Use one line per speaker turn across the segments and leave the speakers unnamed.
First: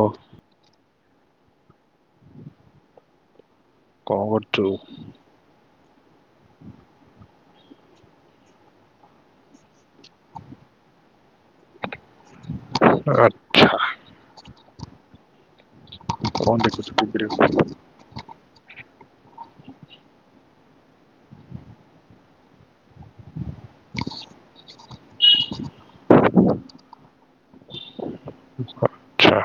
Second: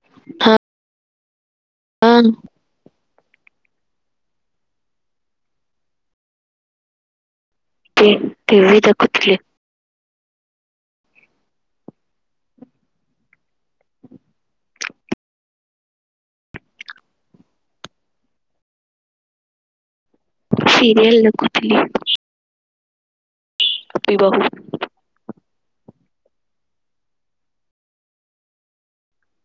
ଓ
[unintelligible]
କଣ କରୁଚୁ?
ଟି-ଟିଭି ଦେଖୁଥିଲି।
ଆଚ୍ଛା। କଣ ଦେଖୁଚୁ ଟିଭିରେ?
ସିରିଏଲ ଦେଖୁଥିଲି। ଗୋପିବୋହୁ।
ଆଚ୍ଛା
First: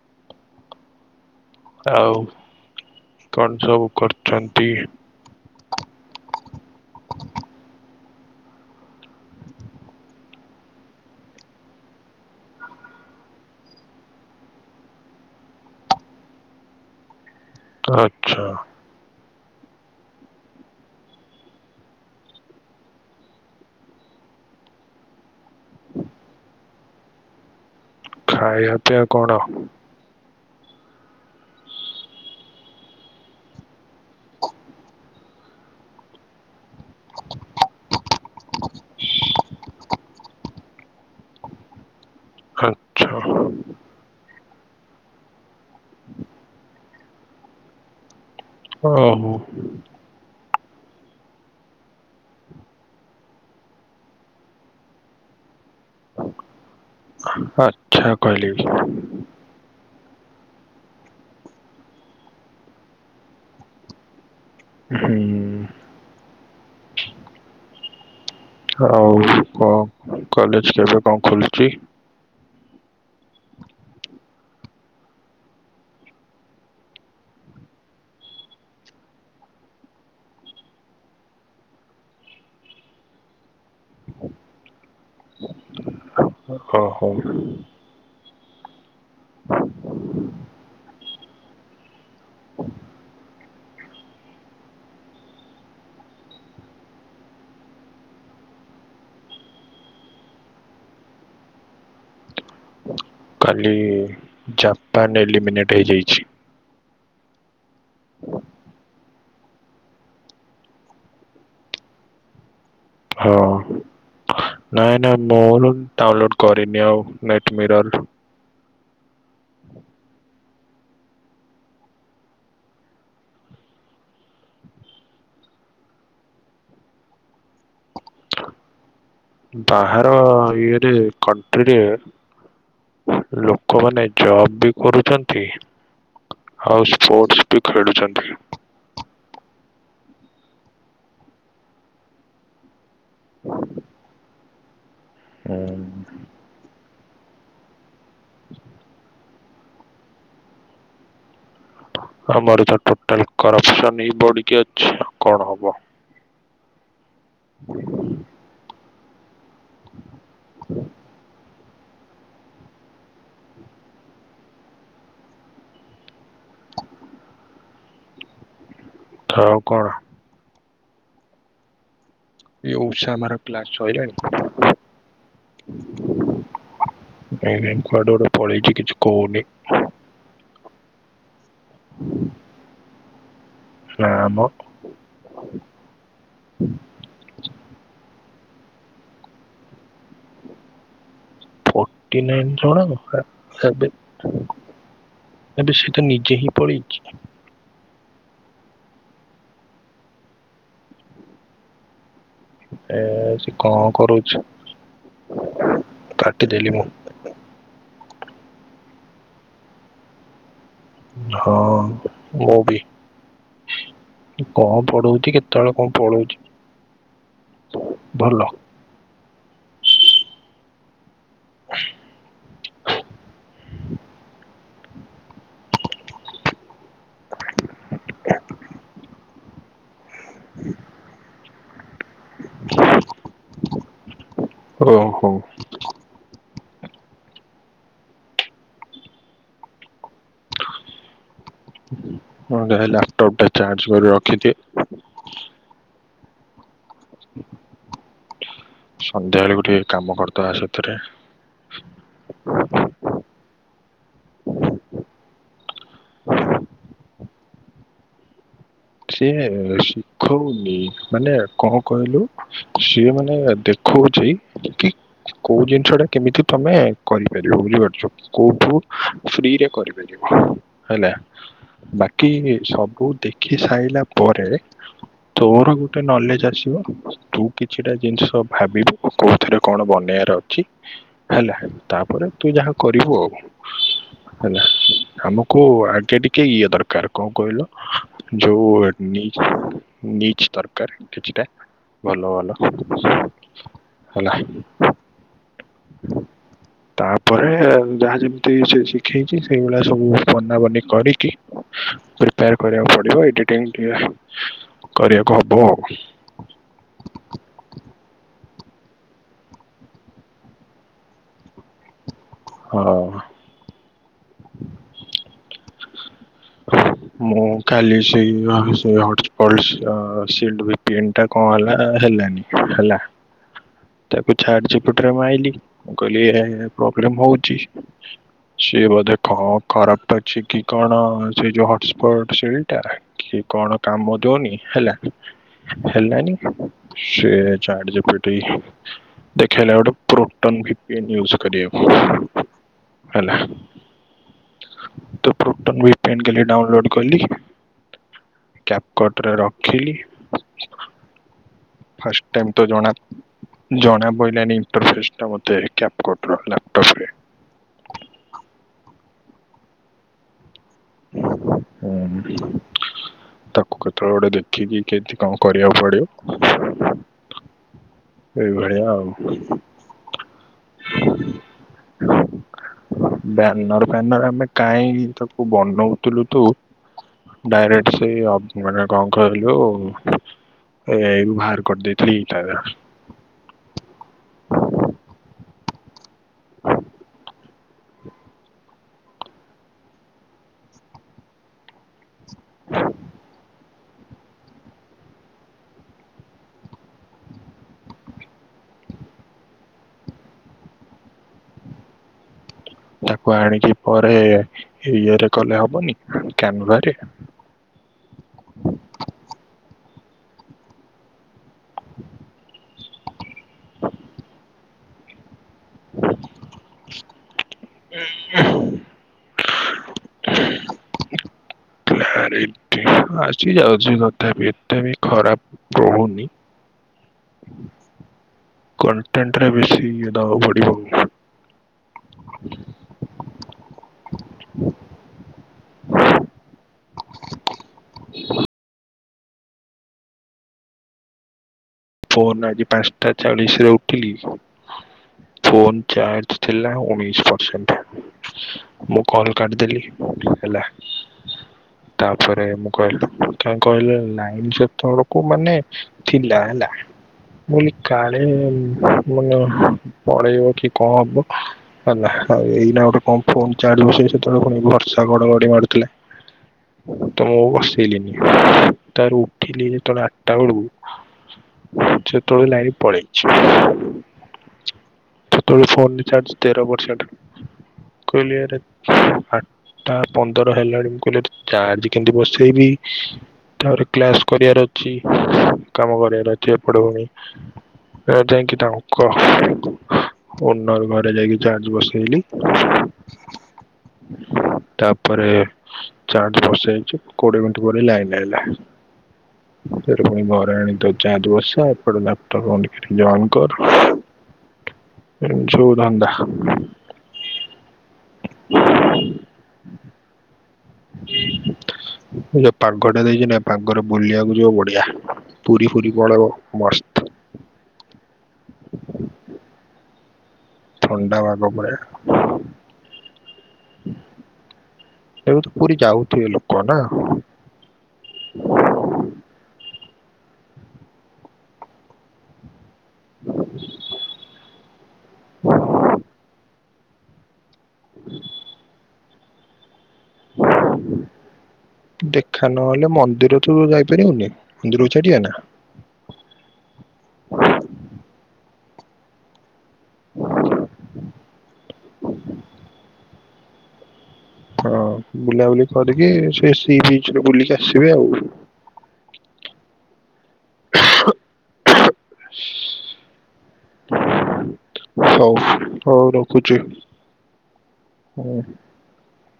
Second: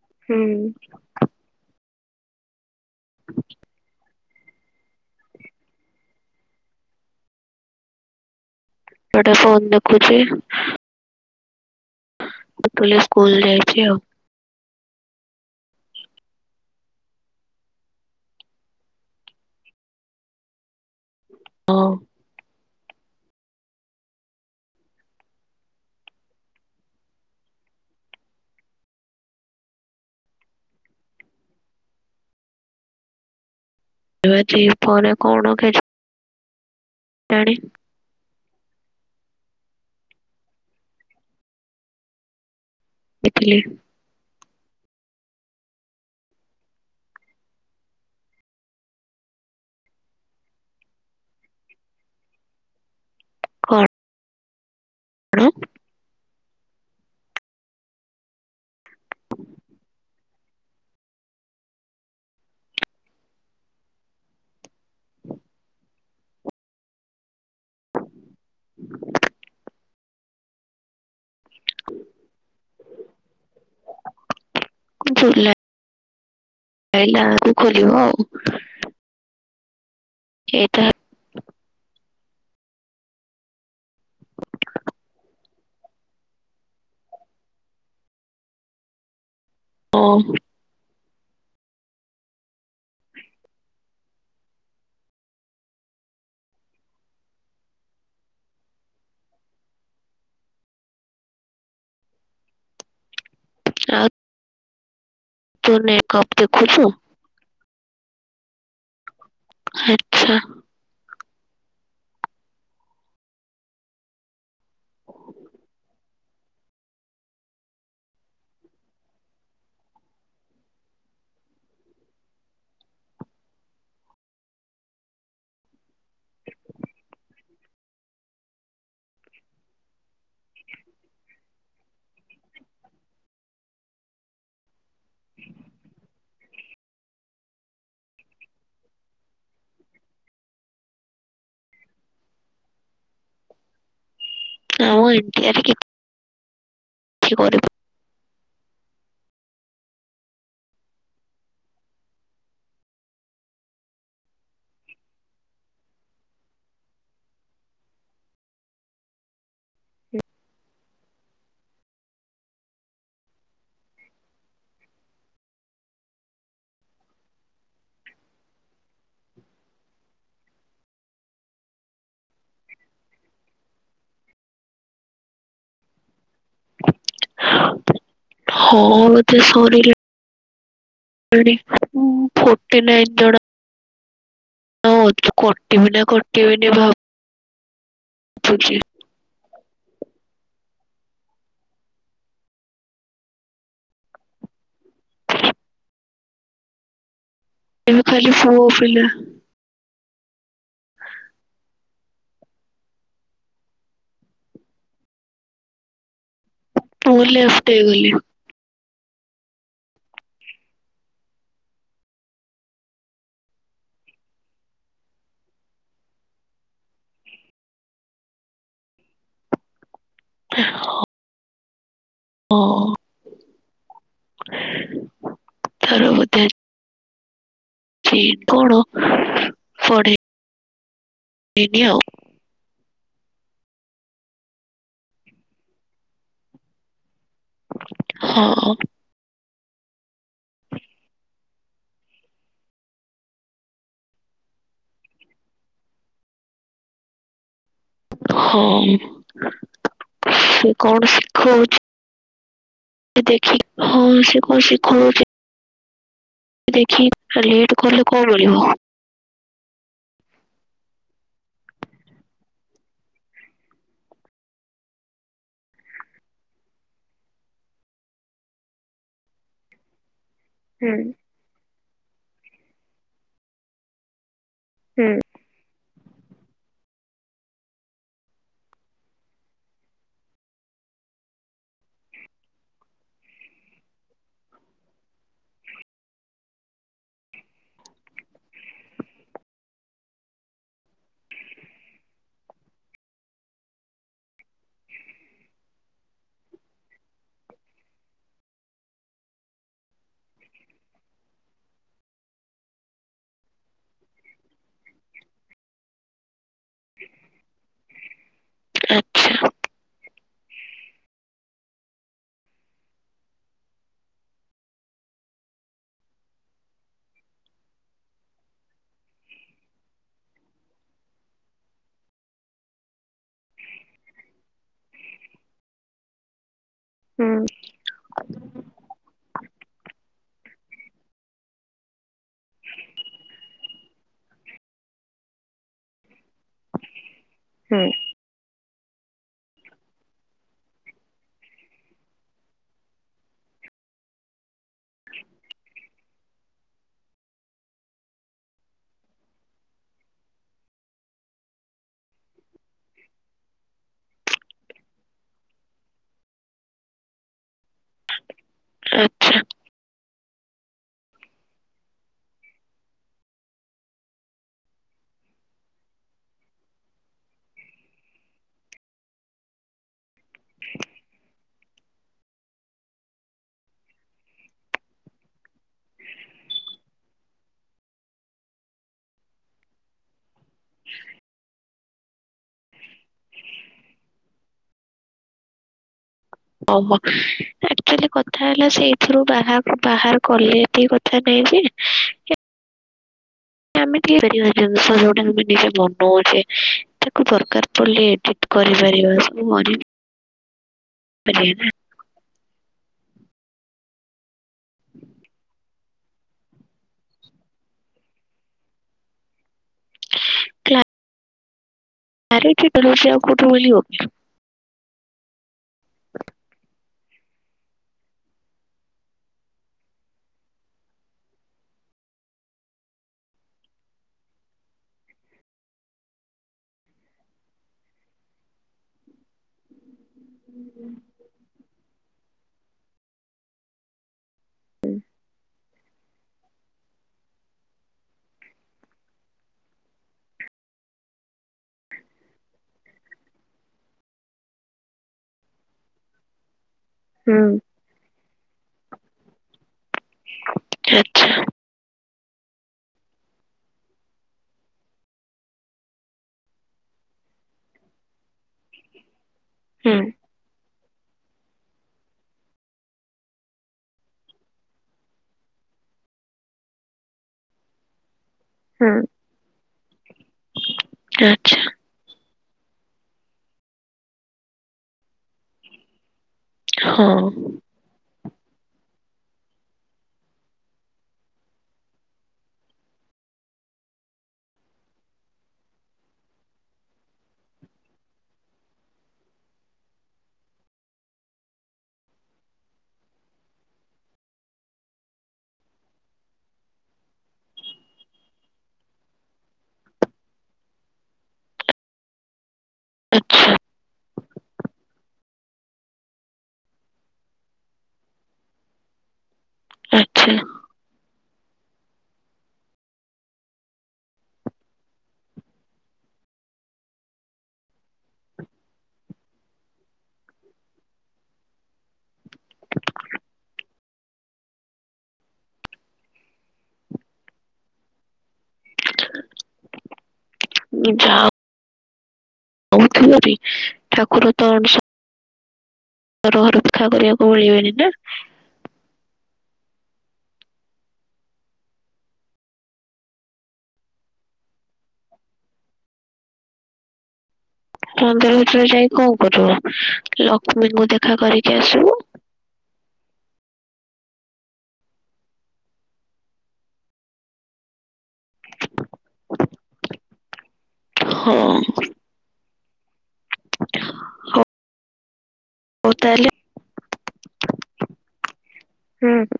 ହୁଁ।
ଆଉ କଣ ସବୁ କରୁଚନ୍ତି।
ଏଇଠି ଫୋନ୍ ଦେଖୁଚି। ପୁଟଲି ସ୍କୁଲ ଯାଇଚି ଆଉ।
ଆଚ୍ଛା
ହୋଉ।
ଖାଇବା ପିଆ କଣ?
ଆଜି ଦିପହରେ କଣ ଖାଇଚ? ତାଡ଼ିି?
ଆଚ୍ଛା
ଦେଖିଲେ
ଓ ହୋ।
କଣ? ଣ?
ଆଚ୍ଛା କହିଲି ହୁଁ। ଆଉ କଣ କଲେଜ କେବେ କଣ ଖୋଲୁଛି?
ଜୁଲା ହେଲାକୁ ଖୋଲିବ ଆଉ। ଏଟା।
ଓହୋ
ଓ।
କାଲି
ଆଉ
ଜାପାନ
ତୁ
ଏଲିମିନେଟ ହେଇଯାଇଛି।
ମେକଅପ୍ ଦେଖୁଛୁ ଆଚ୍ଛା।
ହଁ ନାଇଁ ନାଇଁ ମୁଁ ଡାଉନଲୋଡ କରି ନିି ଆଉ ନେଟମିରର ବାହାର ଇଏରେ କଣ୍ଟ୍ରିରେ ଲୋକମାନେ ଜବ୍ ବି କରୁଚନ୍ତି ଆଉ ସ୍ପୋର୍ଟସ ବି ଖେଳୁଚନ୍ତି। ହୁଁ।
କି କରି
ଆମର ତ ଟୋଟାଲ କରପ୍ସନ ଇ ପଡିକି ଅଛି କଣ ହବ। ଥାଉ କର ଏ ଉଷାମାର ପ୍ଲାସ ସଇଲାଣି? ନାଇଁ ନାଇ କୁଆଡୁ ଗୋଟେ ପଳେଇଛି କିଛି
ହଁ ଏତେ
କହୁନି
ସରିଲା କୁଆଡେ ଉମ୍ ଫୋର୍ଟି ନାଇନ୍। ଯୋଡ଼
ହଁ ଆମ
ହଁ ତୁ କଟିବି ନା କଟିବିନି ଭାବୁଚି।
ଫୋର୍ଟି ନାଇନ୍ ଜଣକ [unintelligible] ଏବେ ସେଟା ନିଜେ ହିଁ ପଳେଇଚି।
ଏମ ଖାଲି ପୁଅ ପିଲା।
ଏ ସେ କଣ କରୁଛ ଥା
ମୁଁ ଲେଫ୍ଟ୍ ହେଇଗଲି।
ହଁ ମୁଁ ବି। କଣ ପଢଉଛି କେତେବେଳେ କଣ ପଳଉଛି? ଭଲ।
ହଁ। ହଁ। ତାର ବଧେ ଛି କଣ ପଢେଇବି ଆଉ।
ଓ ହୋ।
ହଁ।
ମୁଁ ଯାଏ ଲାପଟପ୍ ଟା ଚାର୍ଜ କରି ରଖିଦିଏ।
ହଁ
ସନ୍ଧ୍ୟାବେଳେ ଗୋଟେ କାମ କରିଦବା
ସେ
ସେଥିରେ
କଣ ଶିଖଉଚି? ଦେଖି ହଁ ଶିଖୁ ଶିଖଉଁଛି ଆ ଦେଖି ଆ ଲେଟ୍ କଲେ କଣ ରହିବ?
ସିଏ ଶିଖଉନି ମାନେ କଣ କହିଲୁ ସିଏ ମାନେ ଦେଖୁ କହୁଛି କି କୋଉ ଜିନିଷ ଟା କେମିତି ତମେ କରିପାରିବ ବୁଝିପାରୁଛ କୋଉଠୁ ଫ୍ରିରେ କରିପାରିବ
ହୁଁ
ହେଲା ବାକି ସବୁ ଦେଖି ସାରିଲା ପରେ
ହୁଁ
ତୋର ଗୋଟେ ନଲେଜ ଆସିବ ତୁ କିଛିଟା ଜିନିଷ ଭାବିବୁ କୋଉ ଥିରେ କଣ ବନେଇବାର ଅଛି। ହେଲା ତାପରେ ତୁ ଯାହା କରିବୁ ଆଉ। ହେଲା ଆମକୁ ଆଗେ ଟିକେ ଇଏ ଦରକାର କଣ କହିଲ ଯୋଉ ନି-ନିଜ୍‌ ଦରକାର କିଛିଟା ଭଲ ଭଲ ହେଲା। ତାପରେ ଯାହା ଯେମିତି ସେ ଶିଖେଇଛି ସେଇଭଳିଆ ସବୁ ବନାବନି କରିକି ପିପେଏୟାର କରିବାକୁ ପ ଏ ଏଡି ଟାଇମ୍ ଟିକେ କରିବାକୁ ହବ ଆଉ।
ଆଚ୍ଛା।
ହଁ। ହଁ। ମୁଁ କାଲି ସେଇ [unintelligible] ଭିପିଏନ୍‌ ଟା କଣ ହେଲା ହେଲାନି ହେଲା ତାକୁ ଛାଟଝିପିଟି ରେ ମାଇଲି ମୁଁ କହିଲି ଇଏ ପ୍ରୋବ୍ଲେମ୍
ହୁଁ
ହୋଉଛି ସିଏ ବୋଧେ କଣ ଖରାପ ଅଛି କି କଣ ସେ ଯୋଉ ହସ୍‌ସ୍ପଟ ସେଇଟା କି କଣ କାମ ତୋନି ହେଲା ହେଲାନି ସେ
ହୁଁ
ଚାଜକଟି ଦେଖେଇଲା ଗୋଟେ ପ୍ରୋଟୋନ ଭିପିନ୍‌ ନିଜ୍ୟୁ କରିବାକୁ ହେଲା। ତ ପ୍ରୁଟନ ଭିପିନ୍ କାଲି ଡାଉଲୋଡ କଲି କ୍ୟାପ୍ କଟ ରେ ରଖିଲି। ଫାଷ୍ଟ ଟାଇମ୍ ତ ଜଣା ଜଣା ପାଇଲାନି ଇଣ୍ଟରଫେସ ଟା ମତେ କ୍ୟାପ୍ କଟ ର ଲ୍ୟାପଟପରେ। [unintelligible]
ଆଚ୍ଛା।
ହୁଁ। ତାକୁ କେତେବେଳେ ଗୋଟେ ଦେଖିକି କେମିତି କଣ କରିବାକୁ ପଡିବ। ସେଇ ଭଳିଆ ଆଉ [unintelligible] ବ୍ୟାନର ଫ୍ୟାନର ଆମେ କାଇଁ ତାକୁ ବନ ନୋଉଥିଲୁ ତୁ ଡାଇରେକ୍ଟ ସେ ଅ ମାନେ କଣ କହିଲୁ ଏଇ ବାହାର କରିଦେଇଥିଲେ ହେଇଥାନ୍ତା।
ଅ ମ ଆଚୱାଲୀ କଥା ହେଲା ସେଇଥିରୁ ବାହାର ବାହାର କଲେ ଏତେ କଥା ନେ [unintelligible] ଏମିତି ଜିନିଷ ଯୋଉଟା ନିଜେ ମନଉଛେ ତାକୁ ଦରକାର ପଡ଼ିଲେ ଏଡେଟ୍ କରିପାରିବା ସେ ମରି [unintelligible]
ତାକୁ ଆଣିକି ପରେ ଇଏରେ କଲେ ହବନି? କ୍ୟାମ ଗରେ
କ୍ଲା ଆରେ। [unintelligible]
ହ ଆରେ [unintelligible] ଆଉଛି ଯାଉଛି ଗୋଟେ ଏତେବି ଖରାପ କହୁନି। କଣ୍ଟେରେ ବେଶୀ ଦବାକୁ ପଡିବ। [inaudible] ଫୋନ ଆଜି ପାଞ୍ଚଟା ଚାଳିଶରେ ଉଠିଲି। ଫୋନ ଚାର୍ଜ ଥିଲା ଉଣେଇଶ
ହୁଁ
ପରସେଣ୍ଟ, ମୁଁ କଲ କାଟିଦେଲି। ହେଲା।
ଆଚ୍ଛା
ତାପରେ ମୁଁ କହିଲି କ କହିଲ ଲାଇନ ଯେତେବେଳକୁ ମାନେ ଥିଲା ହେଲା ବୋଲି କାଳେ ମାନେ
ହୁଁ
ପଳେଇବ କି? [unintelligible] ହମ ହେଲା ଏଇନା ଗୋଟେ କଣ ଫୋନ୍ ଚାର୍ଜ ରେ ବସେଇ ସେତେବେଳ କୁ [unintelligible] ବର୍ଷା ଗଡ଼ ଗଡ଼ି ମାରୁଥି ତ ମୁଁ ବସେଇଲିିନି। ତାର
ହୁଁ
ଉଠିଲି ଯେତବେଳେ ଆଠଟା ବେଳିବୁ
ଆଚ୍ଛା
ଶେତବେଳକୁ ଲାଇଟ୍ ପଳେଈଛି, ଶେତବେଳୁ ଫୋନ୍ ରିଚାର୍ଜ
ହଁ।
କଲିଆରେ [unintelligible] ତା ପନ୍ଦର ହେଲାଣି ମୁଁ କହିଲି ଏଠି ଚାର୍ଜ କେମିତି ବସେଇବି? ତାପରେ କ୍ଲାସ କରିବାର ଅଛି କାମ କରିବାର ଅଛି ଏପଟେ ପୁଣି ଏ ଯାଇକି ତାଙ୍କ ଓନର୍ ଘରେ ଯାଇକି ଚାର୍ଜ ବସେଇଲି। [inaudible] ତାପରେ ଚାର୍ଜ ବସେଇଛି କୋଡିଏ ମିନିଟ ପରେ ଲାଇନ ଆଇଲା। ସେଟୁ ପୁଣି ଘରେ ଆଣି ତାକୁ ଚାର୍ଜ ବସା, ଏପଟେ ଲାପଟପ୍ ଅନ୍ କରି ଜଏନ୍
ଆଚ୍ଛା
କର୍। ଏମିତି ସବୁ ଧନ୍ଦା। [inaudible]
ଆଛା।
ହୁଁ [inaudible] ଯୋଉ ପାଗ ଟା ଦେଇଛି ନା ପାଗରେ ବୁଲିବାକୁ ଯିବ ବଢିଆ ପୁରୀ ପୁରୀ ପଳେଇବ ମସ୍ତ। [inaudible] ଥଣ୍ଡା ପାଗ ପରା ଏବେ ତ ପୁରି ଯାଉଥିଵେ ଲୋକ ନା
ଯା [unintelligible] [unintelligible] ଠାକୁର ତରଣ ସବୁ ଦେଖା କରିବାକୁ ପଳିବେନି
ହ [inaudible] ହ [inaudible] ଦେଖା ନହେଲେ ମନ୍ଦିର ତ ଯାଇପାରିବୁନି ମନ୍ଦିରକୁ ଛାଡିବା ନା ହଁ [inaudible]
ମନ୍ଦିର ଭିତରେ ଯାଇ କଣ କରିବ, ଲକ୍ଷ୍ମୀଙ୍କୁ ଦେଖା କରି [unintelligible] ଜୟ ଶ
ହଁ ବୁଲାବୁଲି କରିକି ସେଇ ସି ବିଚ୍ ରେ ବୁଲିକି ଆସିବେ ଆଉ
ହଁ
ହ [inaudible] ହଉ ହଉ ରଖୁଛି। ହୁଁ।
ହଁ ହଁ।